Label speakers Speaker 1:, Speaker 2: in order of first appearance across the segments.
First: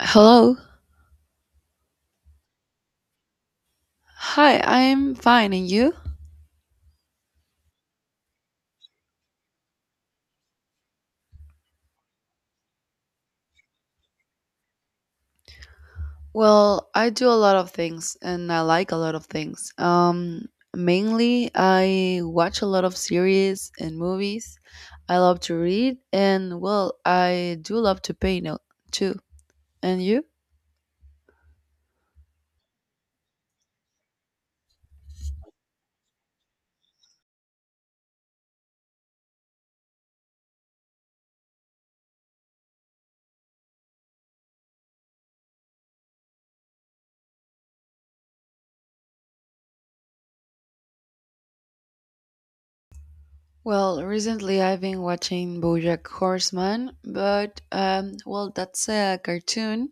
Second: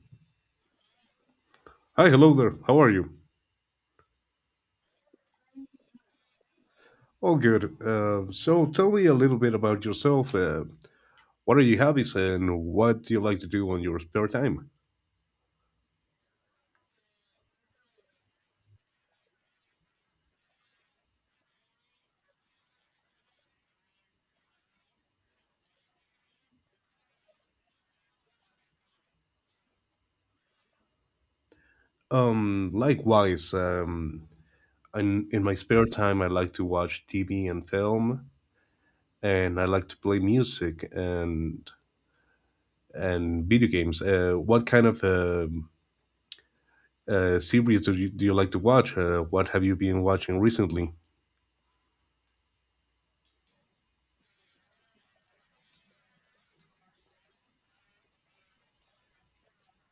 Speaker 1: Hello.
Speaker 2: Hi, hello there. How are you?
Speaker 1: Hi, I'm fine. And you?
Speaker 2: All good. So tell me a little bit about yourself. What are your hobbies and what do you like to do on your spare time?
Speaker 1: Well, I do a lot of things and I like a lot of things. Mainly, I watch a lot of series and movies. I love to read and, well, I do love to paint too. And you?
Speaker 2: Likewise, in my spare time, I like to watch TV and film, and I like to play music and video games. What kind of series do you like to watch? What have you been watching recently?
Speaker 1: Well, recently I've been watching Bojack Horseman, but, well, that's a cartoon.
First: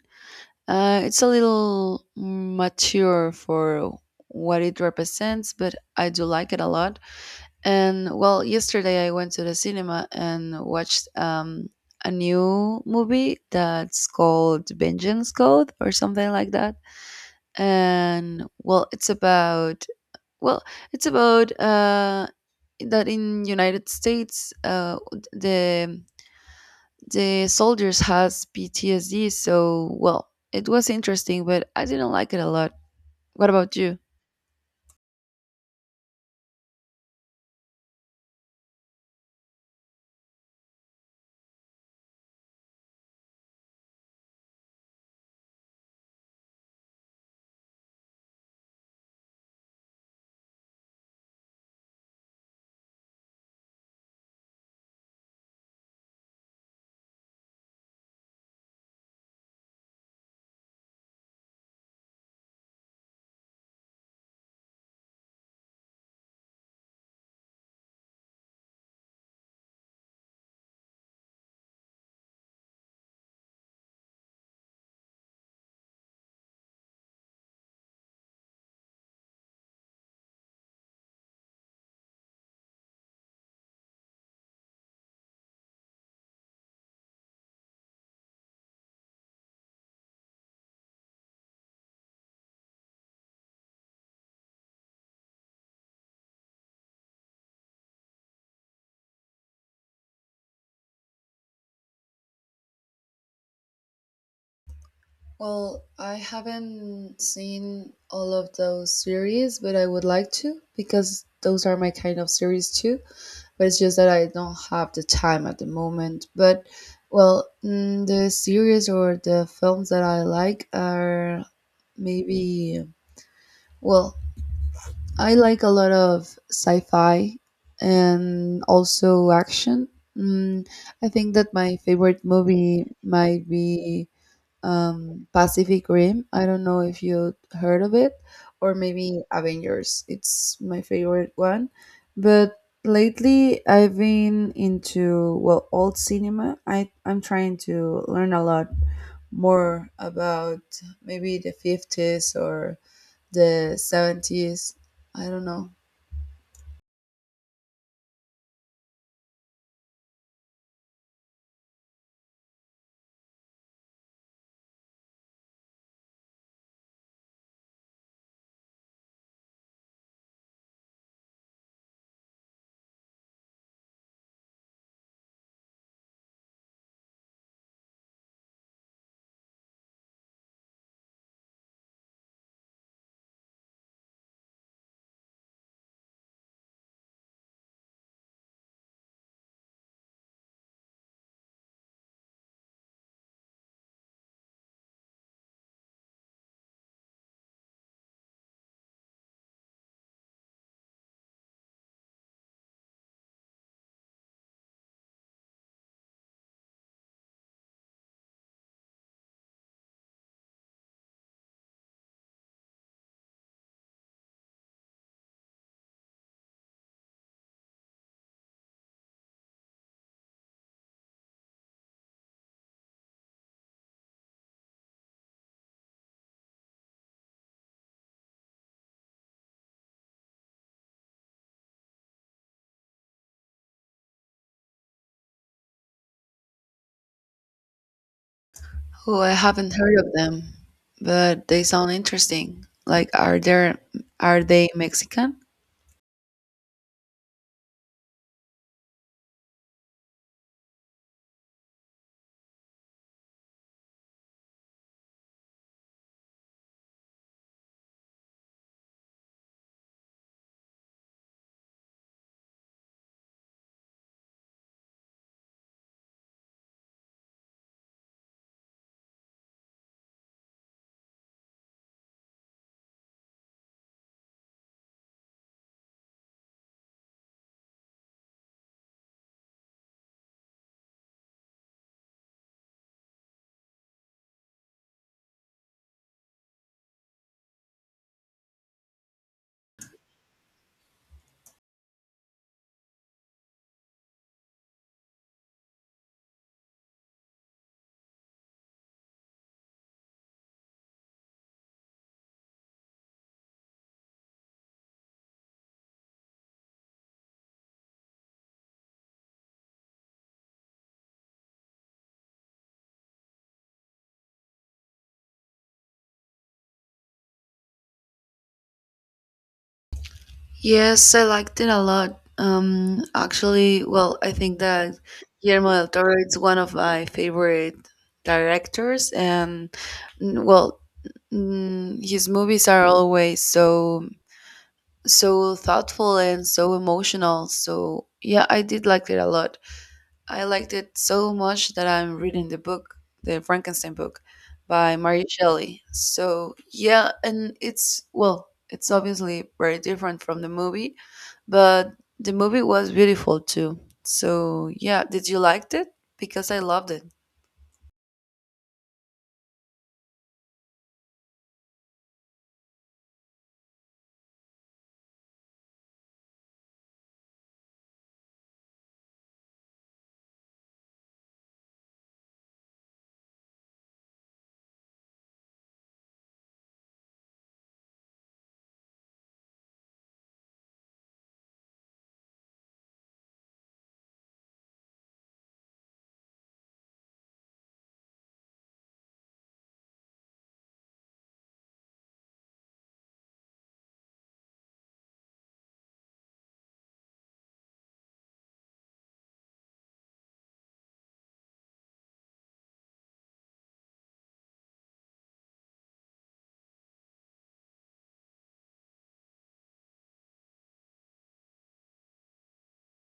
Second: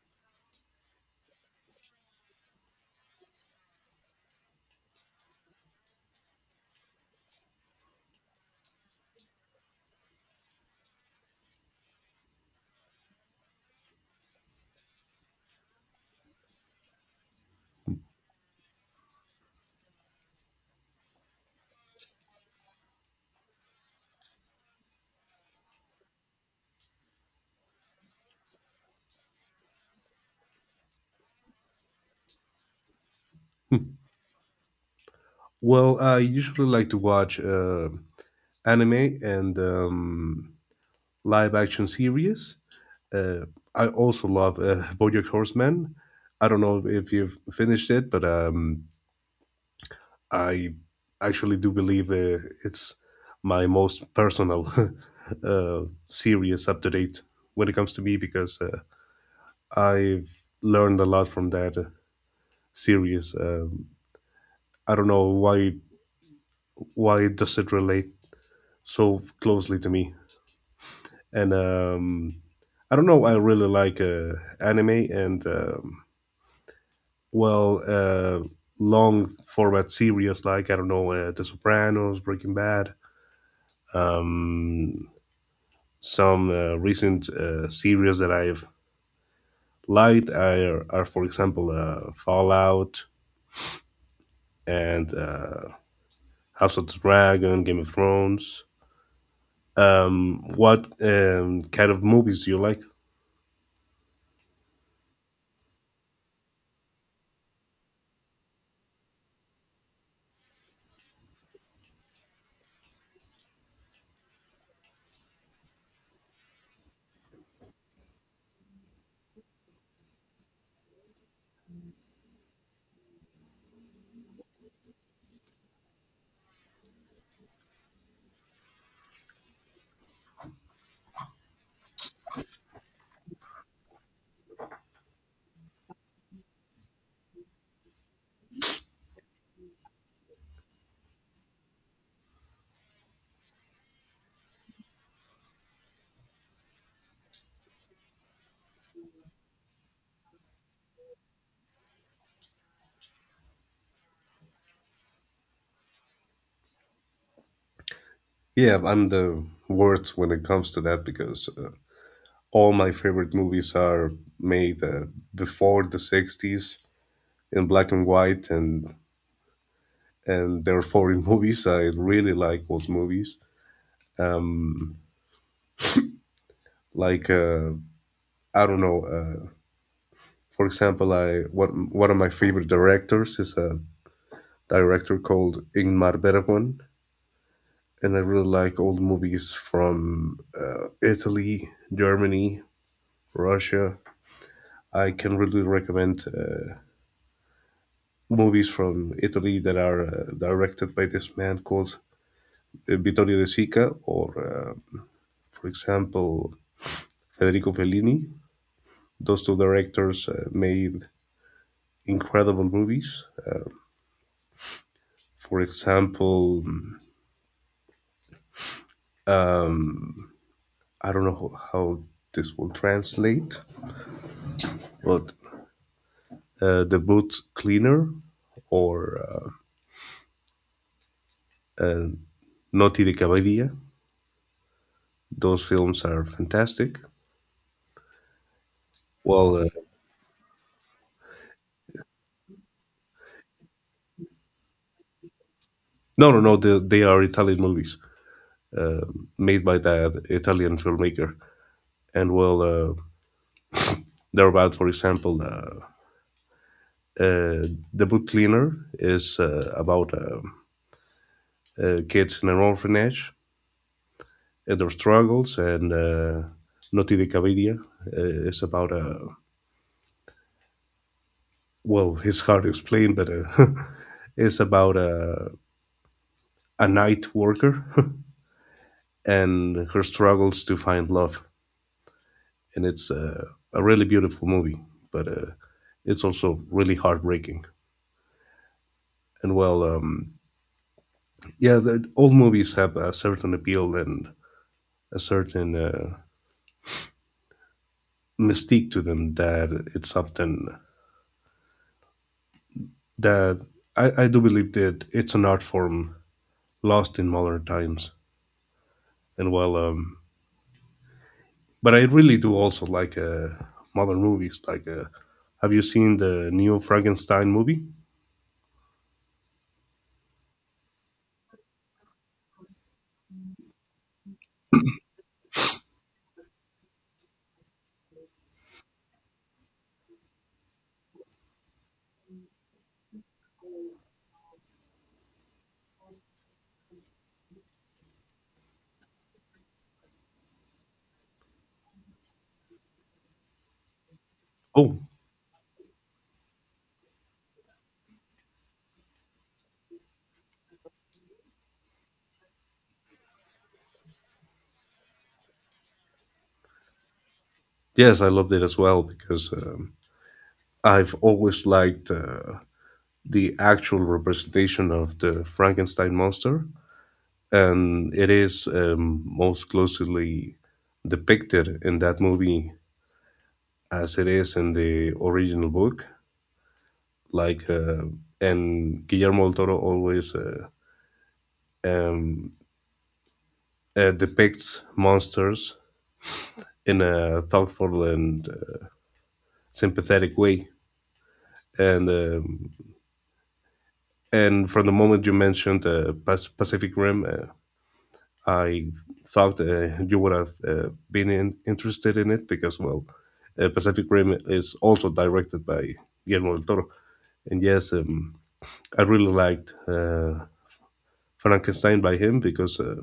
Speaker 1: It's a little mature for what it represents, but I do like it a lot. And well, yesterday I went to the cinema and watched a new movie that's called Vengeance Code or something like that. And well, it's about, well, it's about that in United States, the the soldiers has PTSD. So well, it was interesting, but I didn't like it a lot. What about you?
Speaker 2: Well, I usually like to watch anime and live action series. Uh, I also love BoJack Horseman. I don't know if you've finished it, but I actually do believe it's my most personal uh, series up to date when it comes to me because I've learned a lot from that series. I don't know why does it relate so closely to me, and I don't know. I really like anime and. Well long format series like I don't know The Sopranos, Breaking Bad, um, some recent series that I've liked are for example Fallout and House of the Dragon, Game of Thrones. What kind of movies do you like?
Speaker 1: Well, I haven't seen all of those series, but I would like to because those are my kind of series too. But it's just that I don't have the time at the moment. But, well, the series or the films that I like are maybe, well, I like a lot of sci fi and also action. Mm, I think that my favorite movie might be, Pacific Rim. I don't know if you heard of it, or maybe Avengers. It's my favorite one. But lately, I've been into, well, old cinema. I'm trying to learn a lot more about maybe the 50s or the 70s. I don't know.
Speaker 2: Yeah, I'm the worst when it comes to that because all my favorite movies are made before the 60s in black and white and therefore in movies I really like old movies um like I don't know for example I what one of my favorite directors is a director called Ingmar Bergman, and I really like old movies from Italy, Germany, Russia. I can really recommend movies from Italy that are directed by this man called Vittorio De Sica, or for example Federico Fellini. Those two directors made incredible movies. For example, I don't know how this will translate, but The Boot Cleaner, or uh, uh, Noti de Cavallia. Those films are fantastic.
Speaker 1: Oh, I
Speaker 2: Well,
Speaker 1: haven't heard of them, but they sound interesting. Like, are they Mexican?
Speaker 2: no, no, no, they are Italian movies uh, made by that Italian filmmaker. And well, they're about, for example, uh, The Boot Cleaner is about kids in an orphanage and their struggles. And Noti de Caviria is about a well, it's hard to explain, but it's about a night worker and her struggles to find love. And it's a really beautiful movie, but it's also really heartbreaking. And well, yeah, all movies have a certain appeal and a certain mystique to them that it's often that I do believe that it's an art form lost in modern times. And well, but I really do also like modern movies. Like, have you seen the new Frankenstein movie?
Speaker 1: Yes, I liked it a lot. Actually, well, I think that Guillermo del Toro is one of my favorite directors, and, well, his movies are always so thoughtful and so emotional. So yeah, I did like it a lot. I liked it so much that I'm reading the book, the Frankenstein book by
Speaker 2: Oh,
Speaker 1: Mary Shelley. So, yeah, and it's obviously very different from the movie, but the movie was beautiful too. So, yeah, did you liked it? Because I loved it.
Speaker 2: yes, I loved it as well because I've always liked the actual representation of the Frankenstein monster, and it is most closely depicted in that movie as it is in the original book. Like and Guillermo del Toro always um, depicts monsters in a thoughtful and sympathetic way. And um, and from the moment you mentioned Pacific Rim, I thought you would have been interested in it because well, Pacific Rim is also directed by Guillermo del Toro. And yes, I really liked Frankenstein by him because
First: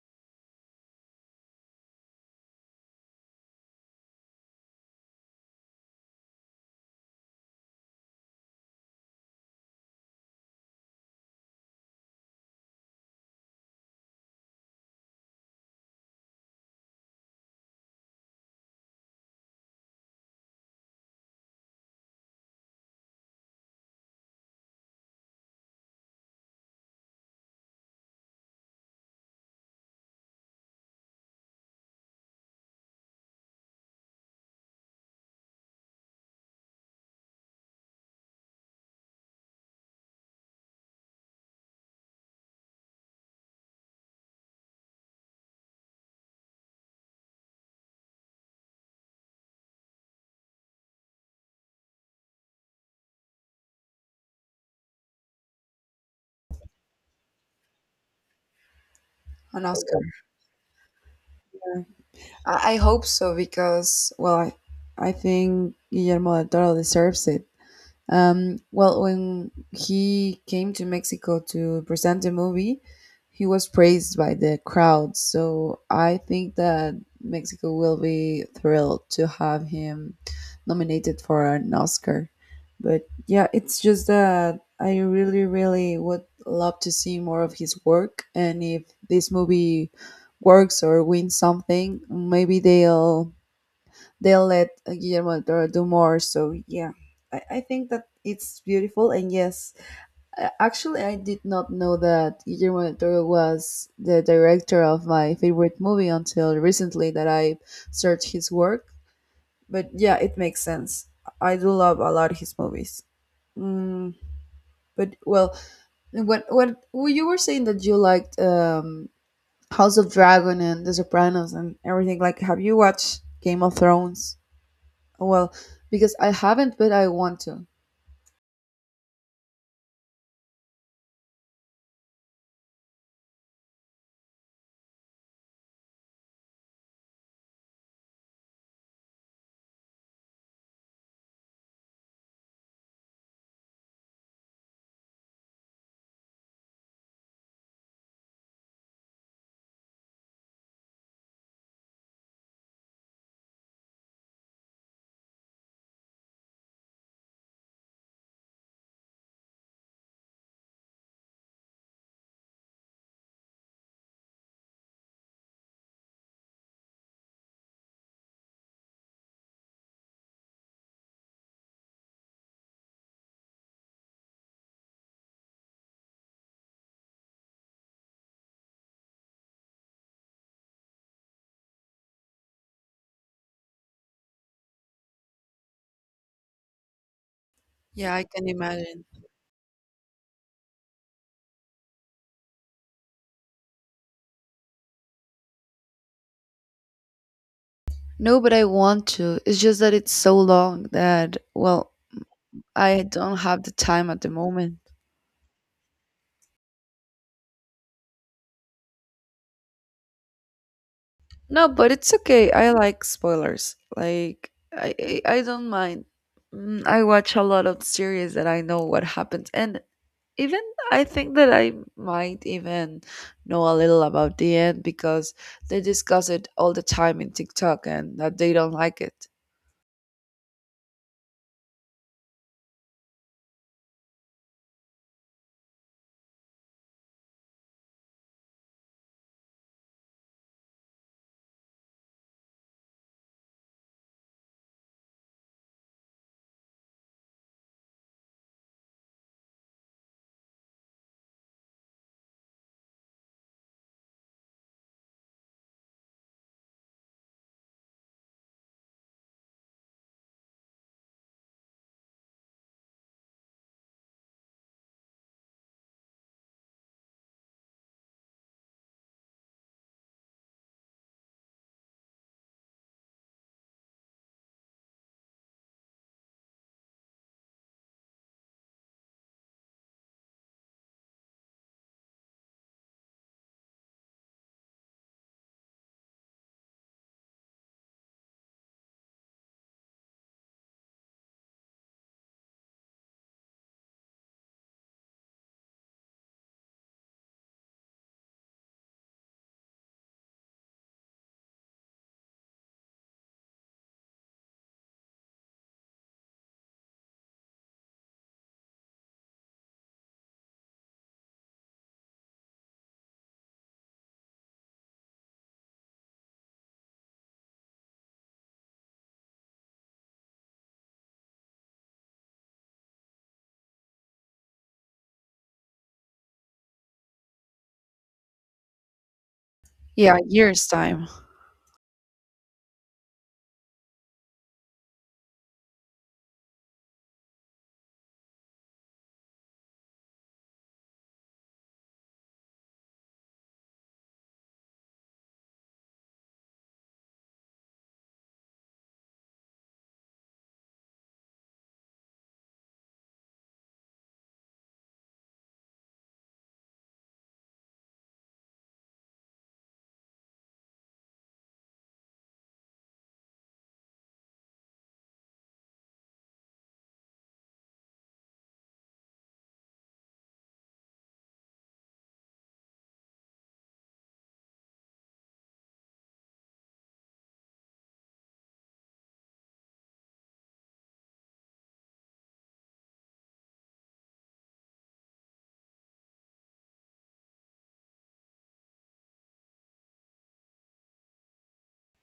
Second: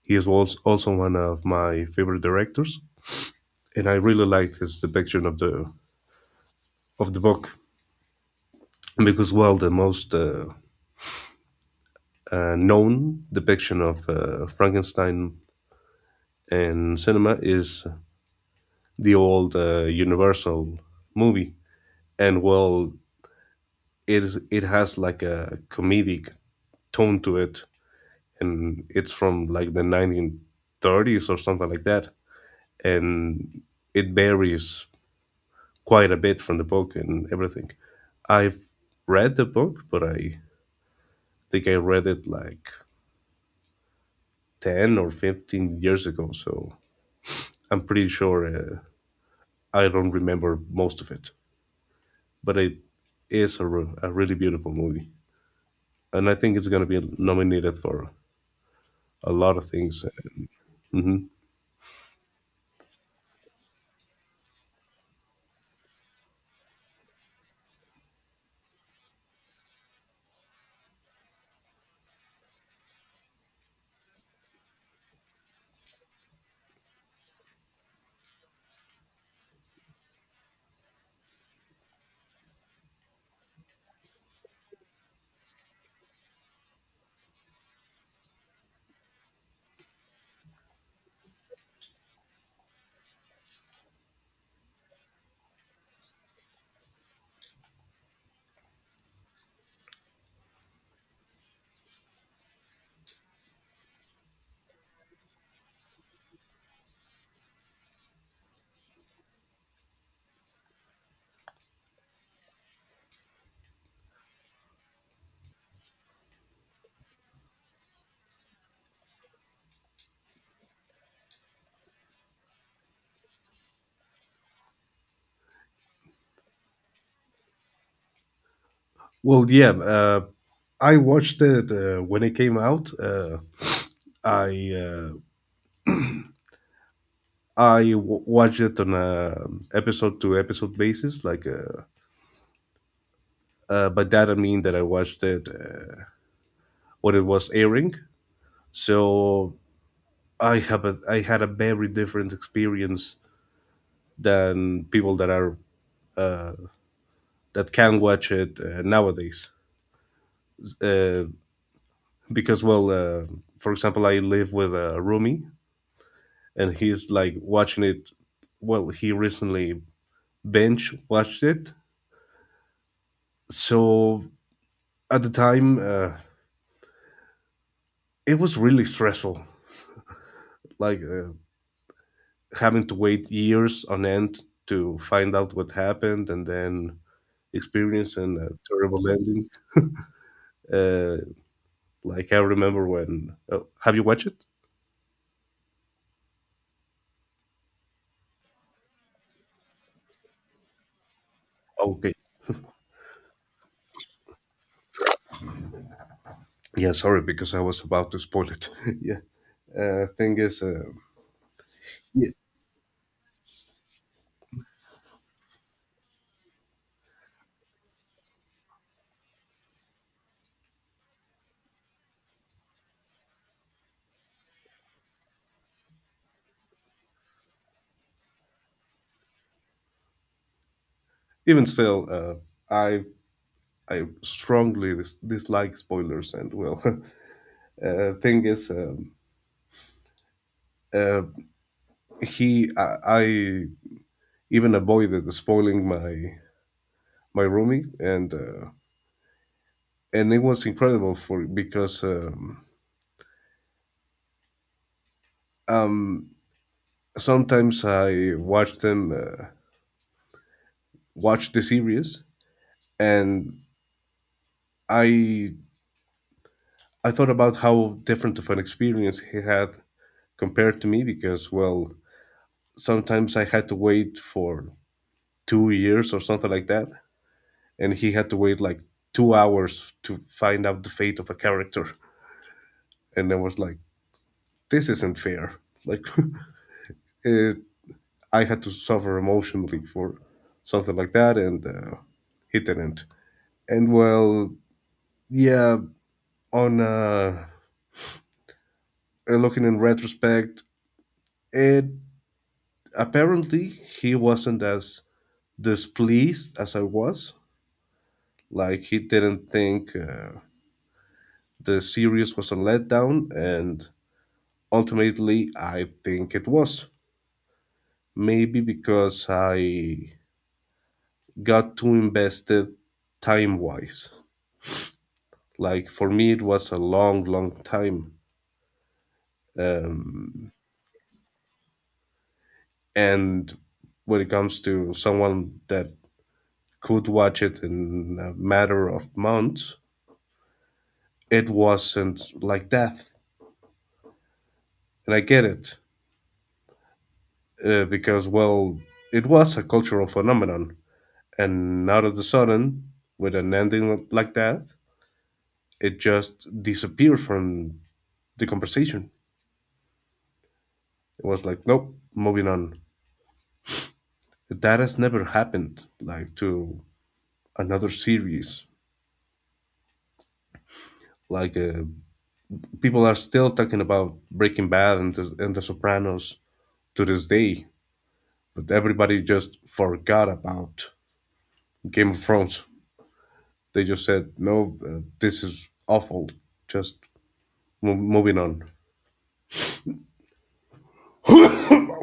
Speaker 2: he is also one of my favorite directors, and I really liked his depiction of the book because well, the most known depiction of Frankenstein in cinema is the old Universal movie, and well, it has like a comedic tone to it, and it's from like 1930s or something like that, and it varies quite a bit from the book and everything. I've read the book, but I think I read it like 10 or 15 years ago, so I'm pretty sure I don't remember most of it. But it is a, a really beautiful movie, and I think it's going to be nominated for a lot
Speaker 1: An
Speaker 2: of
Speaker 1: Oscar.
Speaker 2: things. Mhm.
Speaker 1: I hope so because, well, I think Guillermo del Toro deserves it. Well, when he came to Mexico to present the movie, he was praised by the crowd. So I think that Mexico will be thrilled to have him nominated for an Oscar. But yeah, it's just that I really, really would love to see more of his work. And if this movie works or wins something, maybe they'll let, Guillermo del Toro do more. So yeah, I think that it's beautiful. And yes, actually, I did not know that Guillermo del Toro was the director of my favorite movie until recently that I searched his work. But yeah, it makes sense. I do love a lot of his movies. Mm, but well, when you were saying that you liked, House of Dragon and The Sopranos and everything, like, have you watched Game of Thrones? Well, because I haven't, but I want to.
Speaker 2: Well, yeah, I watched it when it came out. I uh, Watched it on a episode to episode basis, like but that doesn't mean that I watched it when it was airing. So I had a very different experience than people that are that can watch it nowadays. Uh, because well, for example, I live with a roomie, and he's like watching it. Well, he recently binge watched it. So at the time, it was really stressful. Like having to wait years on end to find out what happened and then
Speaker 1: Yeah, I
Speaker 2: experiencing a
Speaker 1: can imagine.
Speaker 2: terrible ending. Uh, like I remember when. Oh, have you watched it?
Speaker 1: No, but I want to. It's just that it's so long that, well,
Speaker 2: Okay.
Speaker 1: I don't have the time at the moment.
Speaker 2: Yeah, sorry, because I was about to spoil it. yeah. Uh, thing is, uh,
Speaker 1: No, but it's
Speaker 2: yeah,
Speaker 1: okay. I like spoilers. Like, I don't mind. I watch a lot of series that I know what happens. And even I think that I might even know a little about the end because they discuss it all the time in TikTok and that they don't like it.
Speaker 2: even still, I I strongly dislike spoilers, and well, thing is, uh, he I even avoided spoiling my roomie, and it was incredible for because um, sometimes I watch the series, and I I thought about how different of an experience he had compared to me because well sometimes I had to wait for 2 years or something like that, and he had to wait like 2 hours to find out the fate of a character, and I was like, this isn't fair. Like, uh, I had to suffer emotionally for something like that, and he didn't. And well, yeah, on looking in retrospect, it apparently he wasn't as displeased as I was. Like he didn't think the series was a letdown, and ultimately, I think it was. Maybe because I got too invested time wise. Like for me, it was a long, long time.
Speaker 1: Yeah,
Speaker 2: Um,
Speaker 1: years' time.
Speaker 2: and when it comes to someone that could watch it in a matter of months, it wasn't like that. And I get it because, well, it was a cultural phenomenon. And out of the sudden, with an ending like that, it just disappeared from the conversation. It was like, nope, moving on. That has never happened, like to another series. Like people are still talking about Breaking Bad and and the Sopranos to this day, but everybody just forgot about Game of Thrones. They just said, "No, this is awful. Just moving on."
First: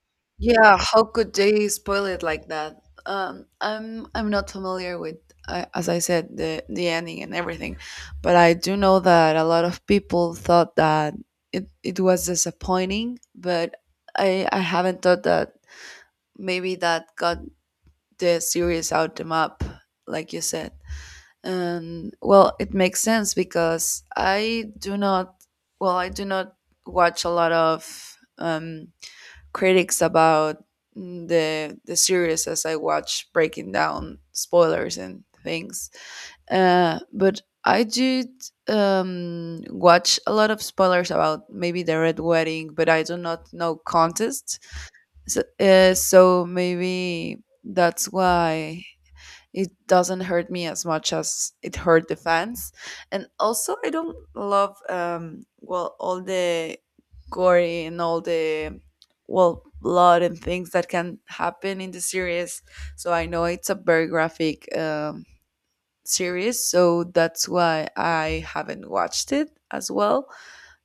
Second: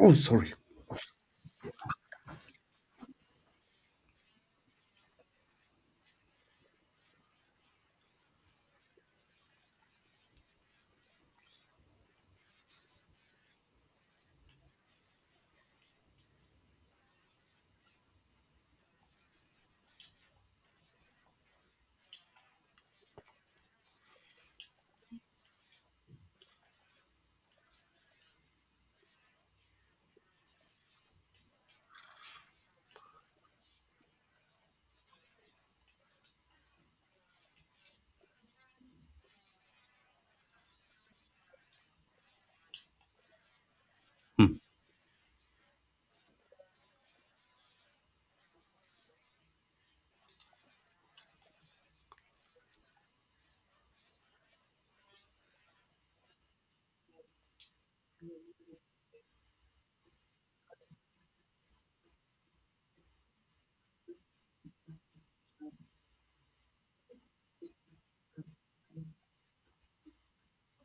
Speaker 2: oh, sorry.
Speaker 1: Yeah, how could they spoil it like that? I'm not familiar with, as I said, the ending and everything, but I do know that a lot of people thought that it was disappointing. But I haven't thought that maybe that got the series out the map, like you said. And well, it makes sense because I do not watch a lot of um critics about the series as I watch breaking down spoilers and things. But I did, watch a lot of spoilers about maybe the Red Wedding, but I do not know
Speaker 2: Hmm.
Speaker 1: contests. So maybe that's why it doesn't hurt me as much as it hurt the fans. And also I don't love, well, all the gory and all the, well, blood and things that can happen in the series. So I know it's a very graphic, series, so that's why I haven't watched it as well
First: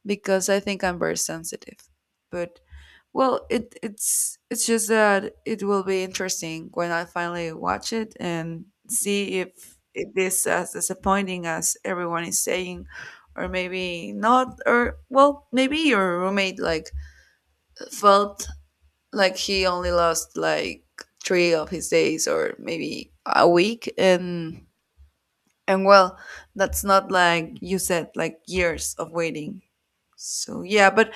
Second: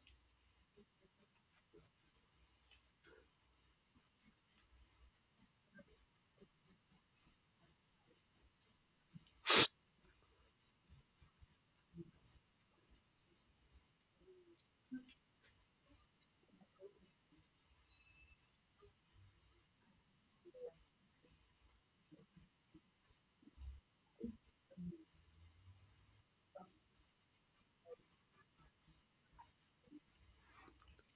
Speaker 1: because I think I'm very sensitive. But well, it's just that it will be interesting when I finally watch it and see if it is as disappointing as everyone is saying, or maybe not, or well, maybe your roommate like felt like he only lost like three of his days or maybe a week. And well, that's not, like you said, like years of waiting. So yeah, but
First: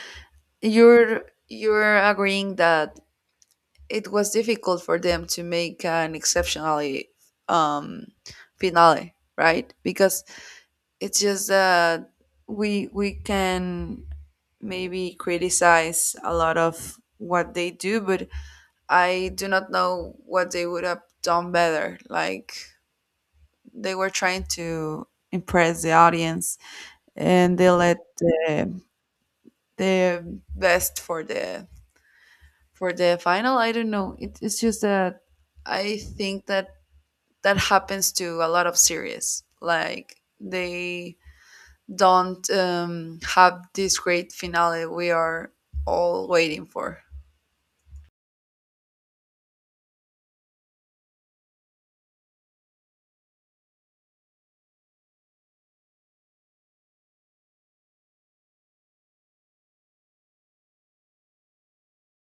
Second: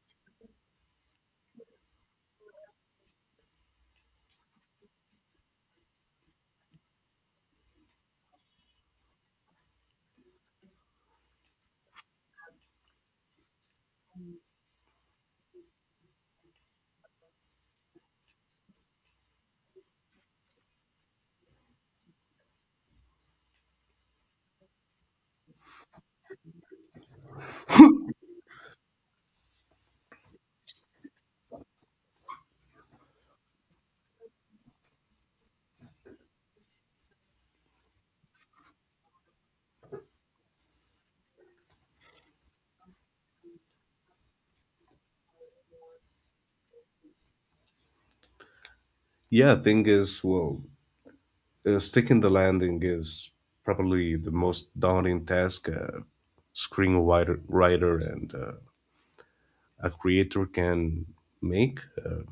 Speaker 1: you're you're agreeing that it was difficult for them to make an exceptionally, um, finale, right? Because it's just that we can maybe criticize a lot of what they do, but I do not know what they would have done better. Like they were trying to impress the audience, and they let the best for the final. I don't know. It's just that I think that that happens to a lot of series. Like they don't, have this great finale we are all waiting for.
Speaker 2: Yeah, thing is, well, sticking the landing is probably the most daunting task a screenwriter writer and a creator can make. Uh,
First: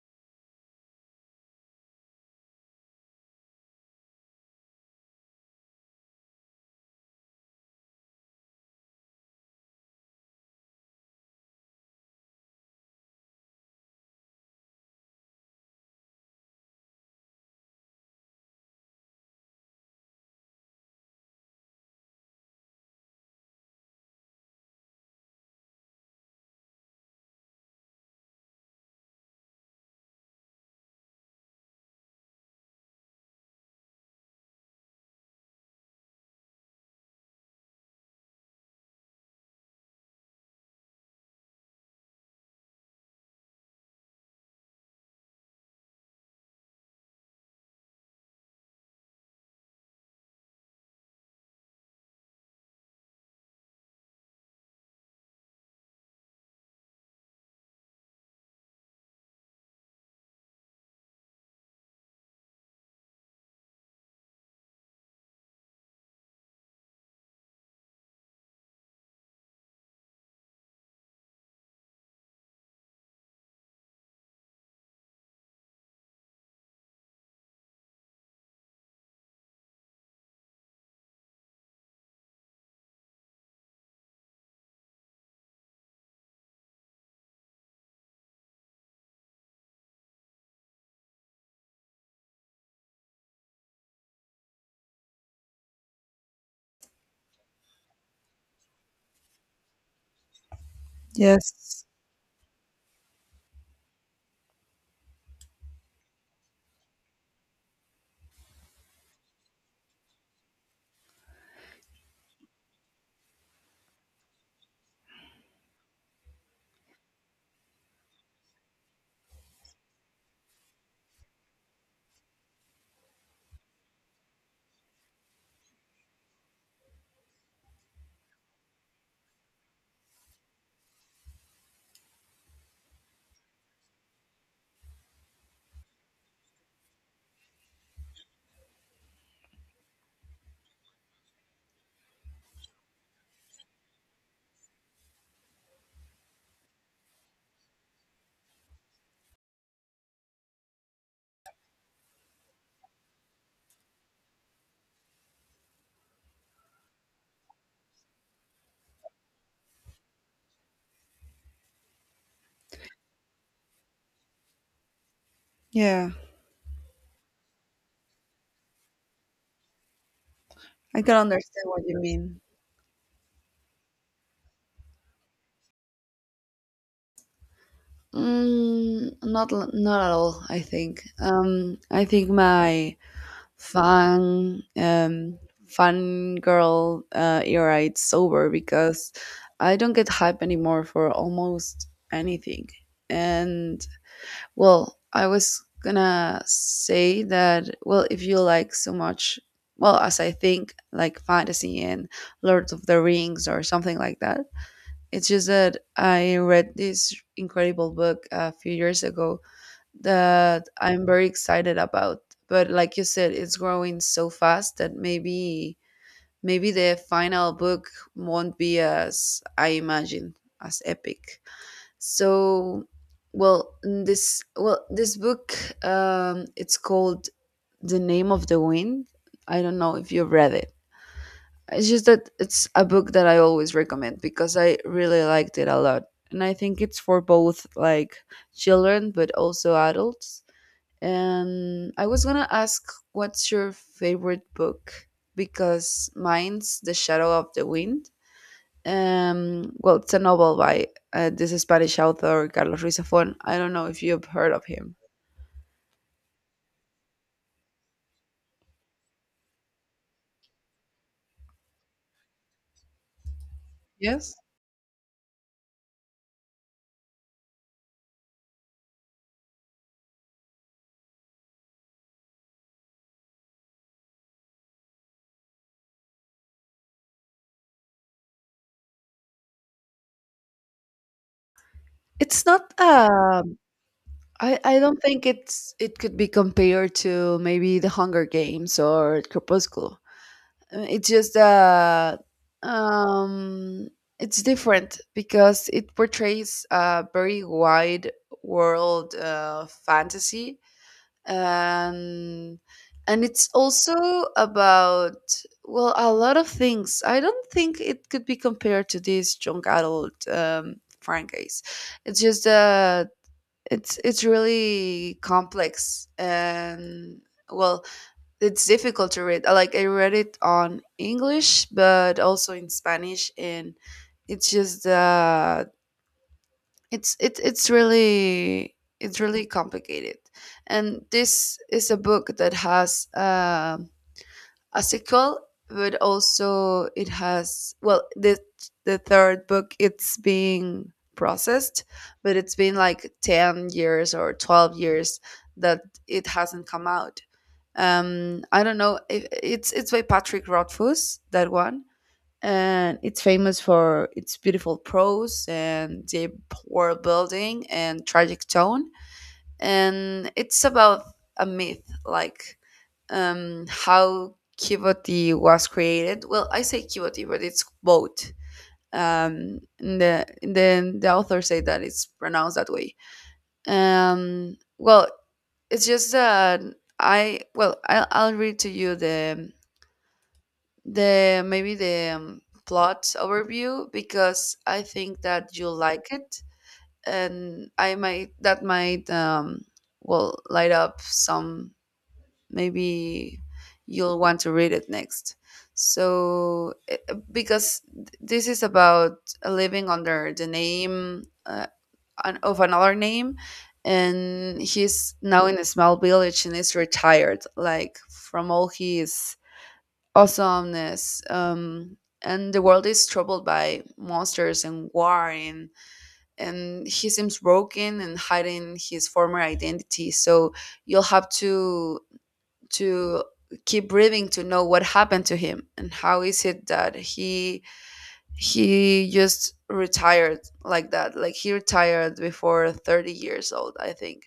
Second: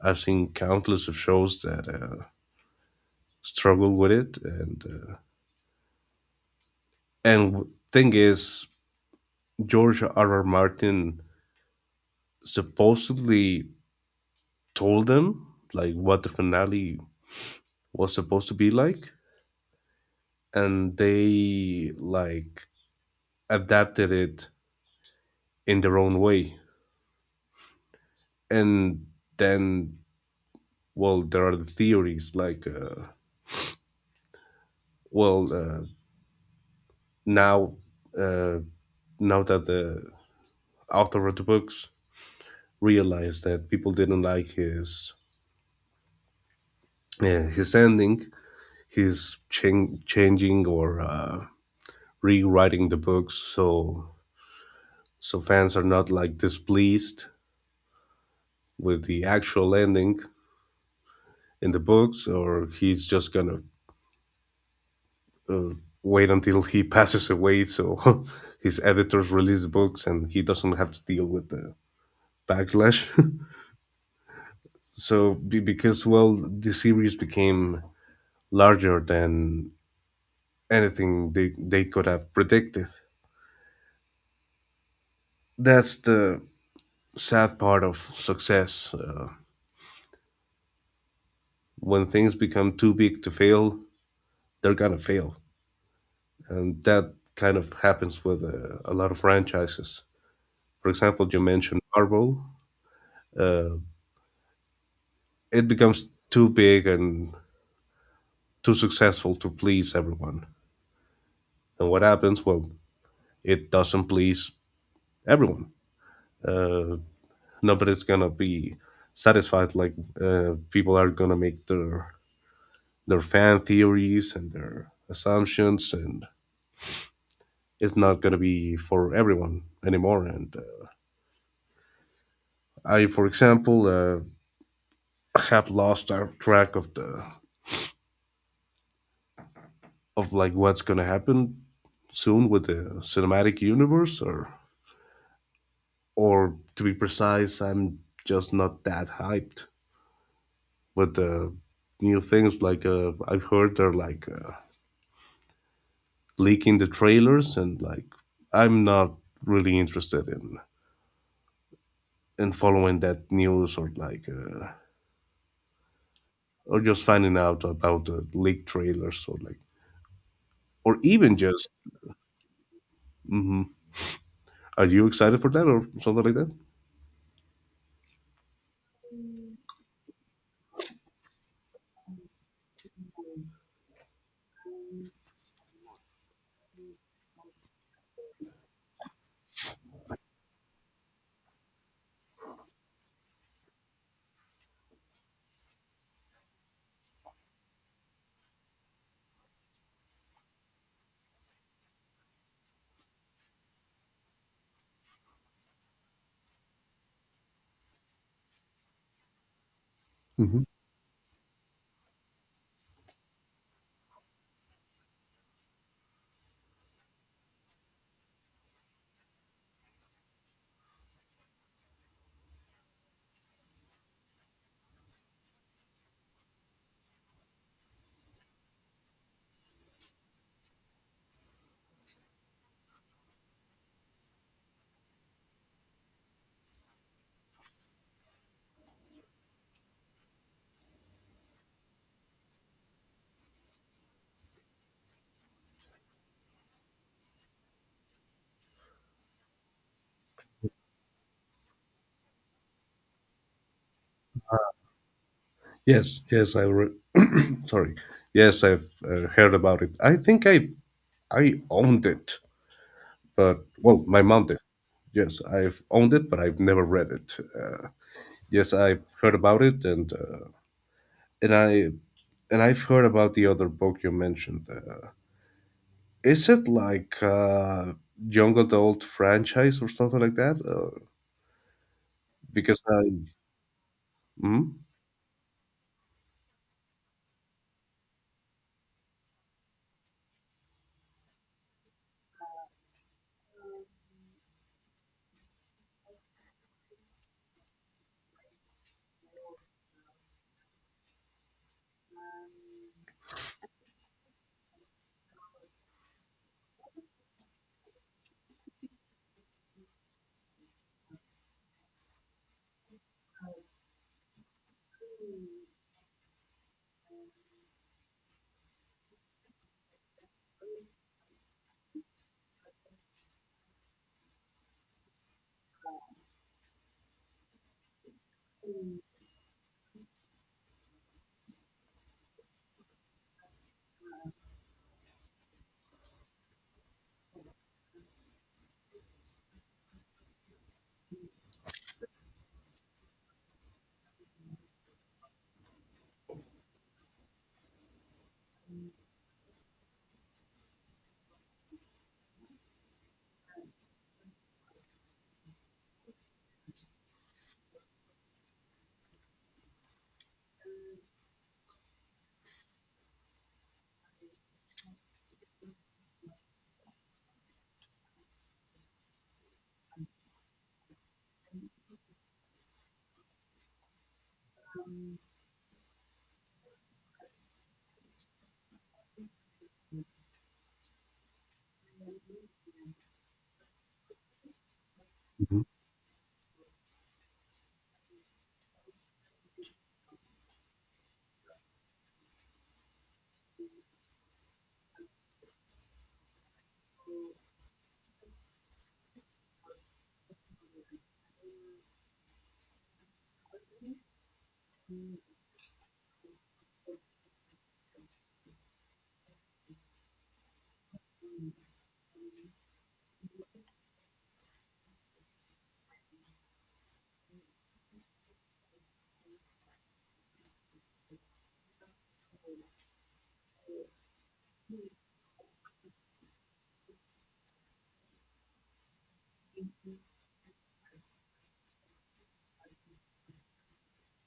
Speaker 2: I've seen countless of shows that struggle with it. And thing is, George R. R. Martin supposedly told them like what the finale was supposed to be like, and they like adapted it in their own way. And then, well, there are the theories like, well, uh, now uh, now that the author of the books realized that people didn't like his yeah, his ending, he's changing or rewriting the books so so fans are not like displeased with the actual ending in the books, or he's just gonna uh, wait until he passes away so his editors release the books and he doesn't have to deal with the backlash. So because well the series became larger than anything they could have predicted. That's the sad part of success. When things become too big to fail, they're gonna fail, and that kind of happens with a lot of franchises. For example, you mentioned
Speaker 1: Yes.
Speaker 2: Marvel; uh, it becomes too big and too successful to please everyone. And what happens? Well, it doesn't please everyone. Uh, nobody's gonna be satisfied. Like people are gonna make their fan theories and their assumptions, and it's not gonna be for everyone anymore. And I, for example, have lost track of the of like what's gonna happen soon with the cinematic universe, or to be precise, I'm just not that hyped with the new things. Like I've heard they're like leaking the trailers, and like I'm not really interested in following that news or like
Speaker 1: Yeah.
Speaker 2: or just finding out about the leaked trailers or like or
Speaker 1: I can
Speaker 2: even
Speaker 1: understand
Speaker 2: just.
Speaker 1: what you mean.
Speaker 2: Hmm. Are you excited for that or something like that?
Speaker 1: Mm, not at all. I think. I think my fan, fan girl, era it's over because I don't get hype anymore for almost anything, and well, I was gonna say that, well, if you like so much, well, as I think, like fantasy and Lord of the Rings or something like that, it's just that I read this incredible book a few years ago
Speaker 2: Hmm.
Speaker 1: that I'm very excited about. But like you said, it's growing so fast that maybe the final book won't be as I imagine, as epic. So, well, this book, it's called The Name of the Wind. I don't know if you've read it. It's just that it's a book that I always recommend because I really liked it a lot, and I think it's for both like children but also adults. And I was gonna ask, what's your favorite book? Because mine's The Shadow of the Wind. Well, it's a novel by, this Spanish author Carlos Ruiz Zafón. I don't know if you've heard of him.
Speaker 2: Yes, yes, sorry. Yes, I've heard about it. I think I owned it, but well, my
Speaker 1: Yes,
Speaker 2: mom did. Yes, I've owned it, but I've never read it. Yes, I've heard about it, and and I I've heard about the other book you mentioned. Is it like young adult franchise or something like that?
Speaker 1: it's not.
Speaker 2: Because I.
Speaker 1: I
Speaker 2: mhm.
Speaker 1: don't think it could be compared to maybe The Hunger Games or Crepúsculo. It's just that, um, it's different because it portrays a very wide world, fantasy, and it's also about, well, a lot of things. I don't think it could be compared to this junk adult, franchise. It's just, it's really complex, and well, it's difficult to read. Like I read it on english but also in spanish, and it's just, it's really, complicated. And this is a book that has, a sequel, but also it has, well, the third book it's being processed, but it's been like 10 years or 12 years that it hasn't come out. I don't know if it's by Patrick Rothfuss, that one. And it's famous for its beautiful prose and deep world building and tragic tone. And it's about a myth, like, how Kivoti was created. Well, I say Kivoti, but it's both. And the and then the author say that it's pronounced that way. Well, it's just that I, well, I, I'll read to you the maybe the, plot overview because I think that
Speaker 2: Mhm.
Speaker 1: you'll like it, and I might that might, will light up some. Maybe you'll want to read it next. So, this is about living under the name, of another name, and he's now in a small village and is retired, like from all his awesomeness. And the world is troubled by monsters and war, and he seems broken and hiding his former identity. So you'll have to, to keep breathing to know what happened to him and how is it that he just retired like that, like he retired before 30 years old, I think.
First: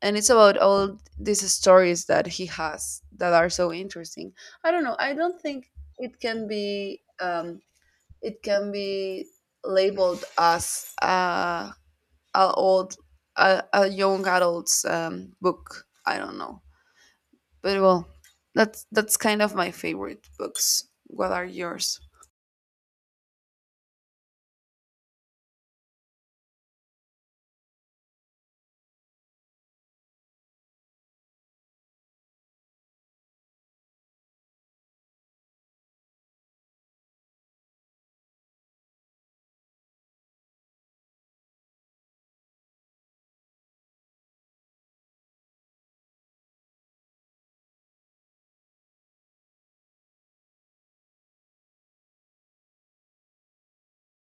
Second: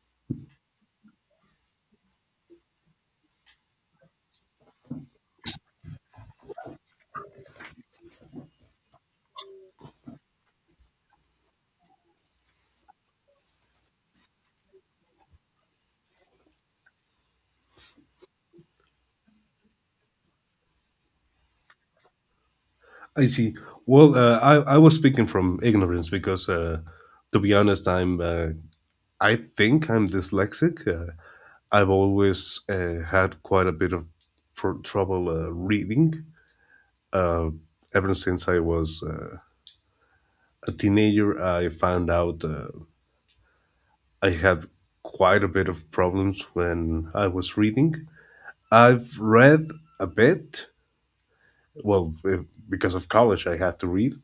Speaker 1: And it's about all these stories that he has that are so interesting. I don't know. I don't think it can be, it can be labeled as, a old, a young adult's, book. I don't know, but well, that's kind of my favorite books. What are yours?
Speaker 2: I see. Well, I was speaking from ignorance because, to be honest, I'm I think I'm dyslexic. I've always had quite a bit of trouble reading. Uh, ever since I was a teenager, I found out I had quite a bit of problems when I was reading. I've read a bit. Well, because of college, I had to read,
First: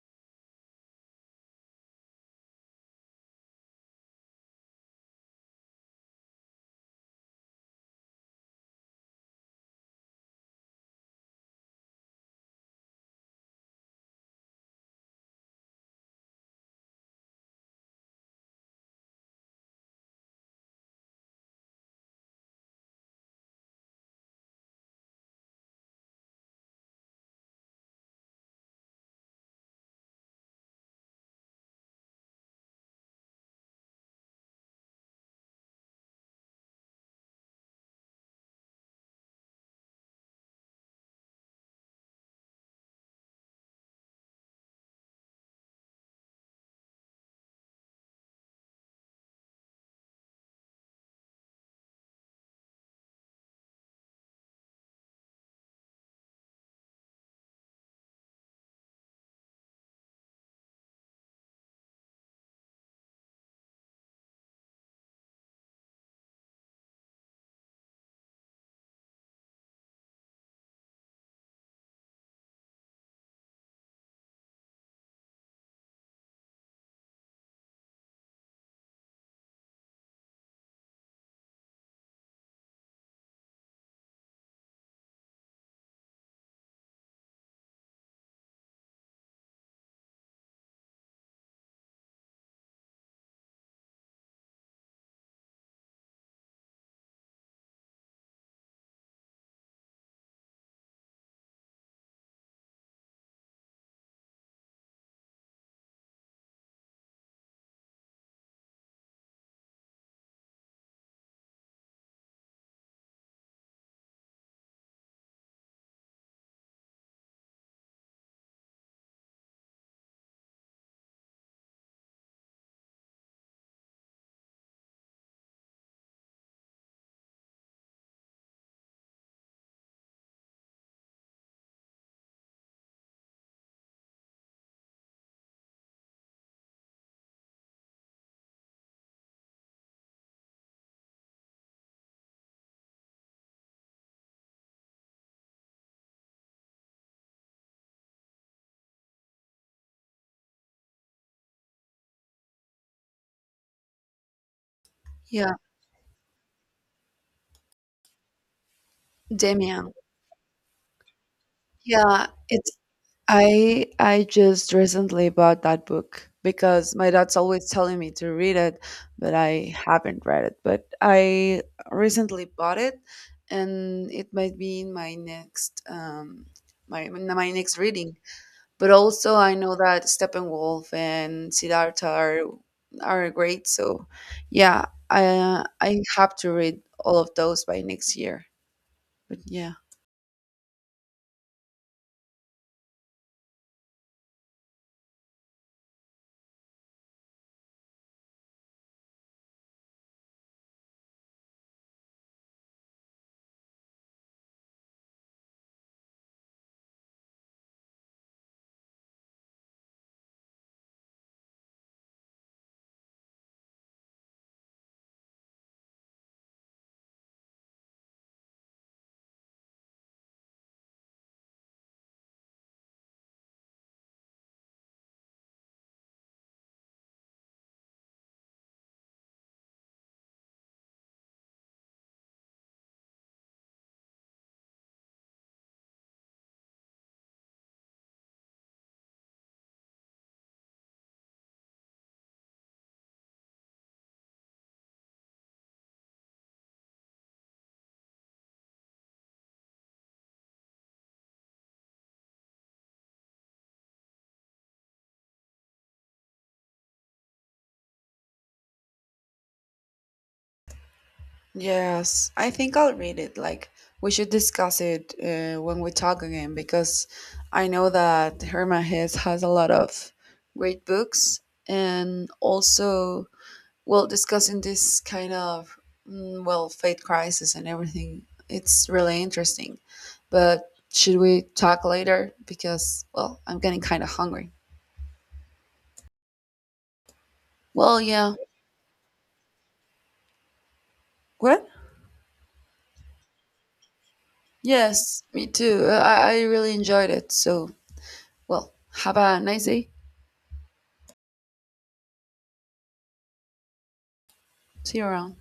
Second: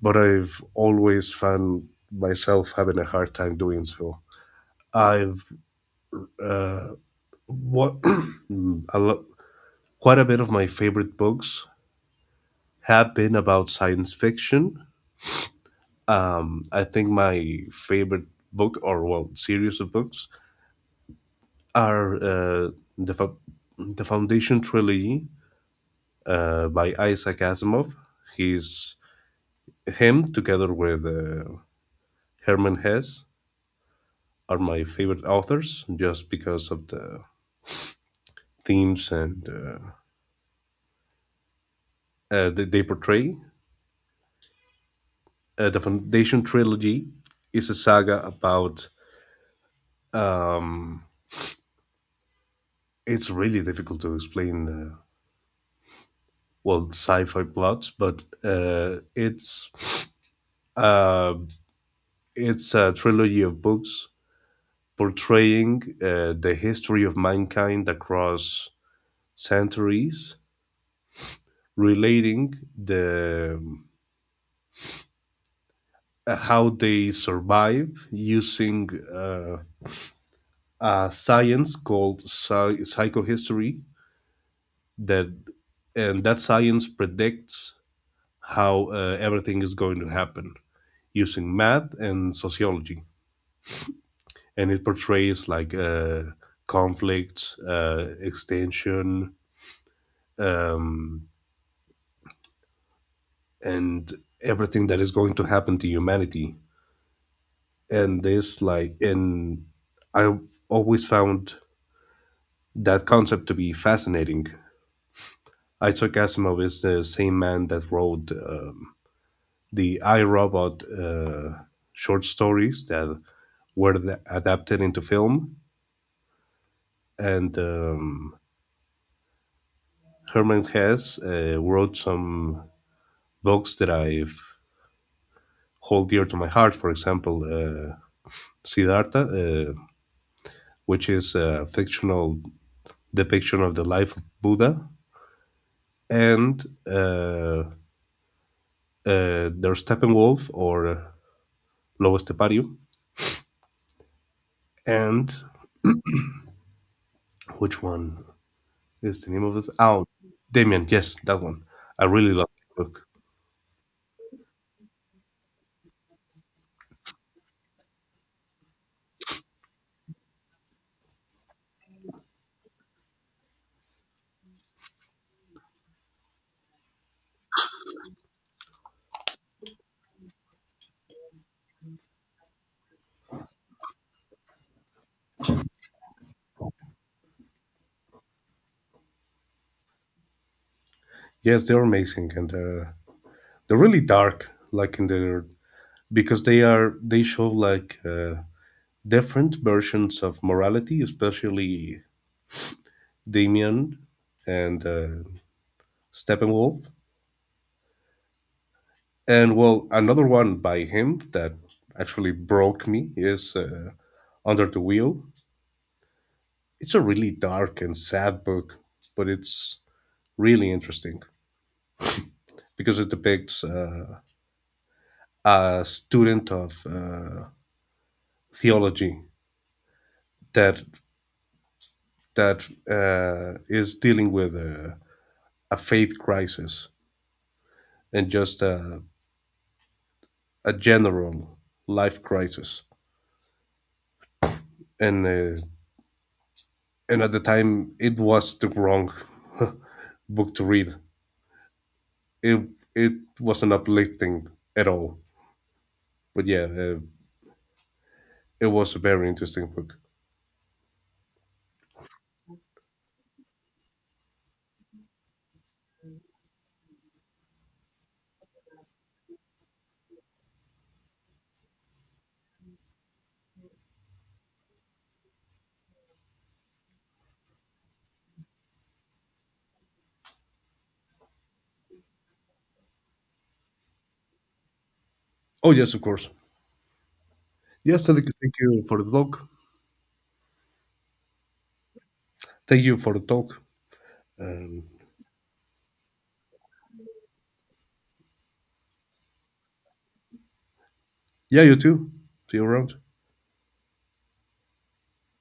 Speaker 2: but I've always found myself having a hard time doing so. I've uh, what a lot Quite a bit of my favorite books have been about science fiction. I think my favorite book, or well, series of books, are the Fo- the Foundation trilogy by Isaac Asimov. He's him together with Herman Hesse are my favorite authors, just because of the themes and that they portray. The Foundation trilogy is a saga about um, it's really difficult to explain well sci-fi plots but uh, it's a trilogy of books portraying the history of mankind across centuries relating the how they survive using uh, a science called psychohistory that and that science predicts how everything is going to happen using math and sociology, and it portrays like conflicts, extension, um, and everything that is going to happen to humanity. And this like, and I always found that concept to be fascinating. Isaac Asimov is the same man that wrote the I Robot short stories that were adapted into film, and Herman Hesse wrote some books that I hold dear to my heart. For example, Siddhartha, which is a fictional depiction of the life of Buddha, and there's Steppenwolf or Lobo Estepario, and
Speaker 1: Yeah,
Speaker 2: which one is the name of it?
Speaker 1: Demian.
Speaker 2: Oh, Damien. Yes, that one. I
Speaker 1: Yeah,
Speaker 2: really love
Speaker 1: it's
Speaker 2: the book.
Speaker 1: I just recently bought that book because my dad's always telling me to read it, but I haven't read it. But I recently bought it, and it might be in my next, my my next reading. But also I know that Steppenwolf and Siddhartha are great, so yeah, I have to read all of those by next year. But yeah.
Speaker 2: Yes, they're amazing and they're really dark, like in their because they show like different versions of morality, especially Damien and Steppenwolf. And well, another one by him that actually broke me is Under the Wheel. It's a really dark and sad book, but it's really interesting because it depicts a student of theology that that is dealing with a faith crisis and just a general life crisis, and uh, and at the time it was the wrong book to read. It it wasn't uplifting at all. But yeah, it was a very interesting book.
Speaker 1: Yes, I think I'll read it. Like, we should discuss it, when we talk again because I know that Herma Hess has a lot of great books, and also, well, discussing this kind of, mm, well, faith crisis and everything, it's really interesting. But should we talk later? Because, well, I'm getting kind of hungry.
Speaker 2: Oh yes, of course.
Speaker 1: Well,
Speaker 2: Yes,
Speaker 1: yeah.
Speaker 2: thank you for the talk.
Speaker 1: What?
Speaker 2: Thank you for the talk. Um,
Speaker 1: Yes, me too. I really enjoyed it. So, well, have a nice day.
Speaker 2: yeah, you too. See you around.
Speaker 1: See you around.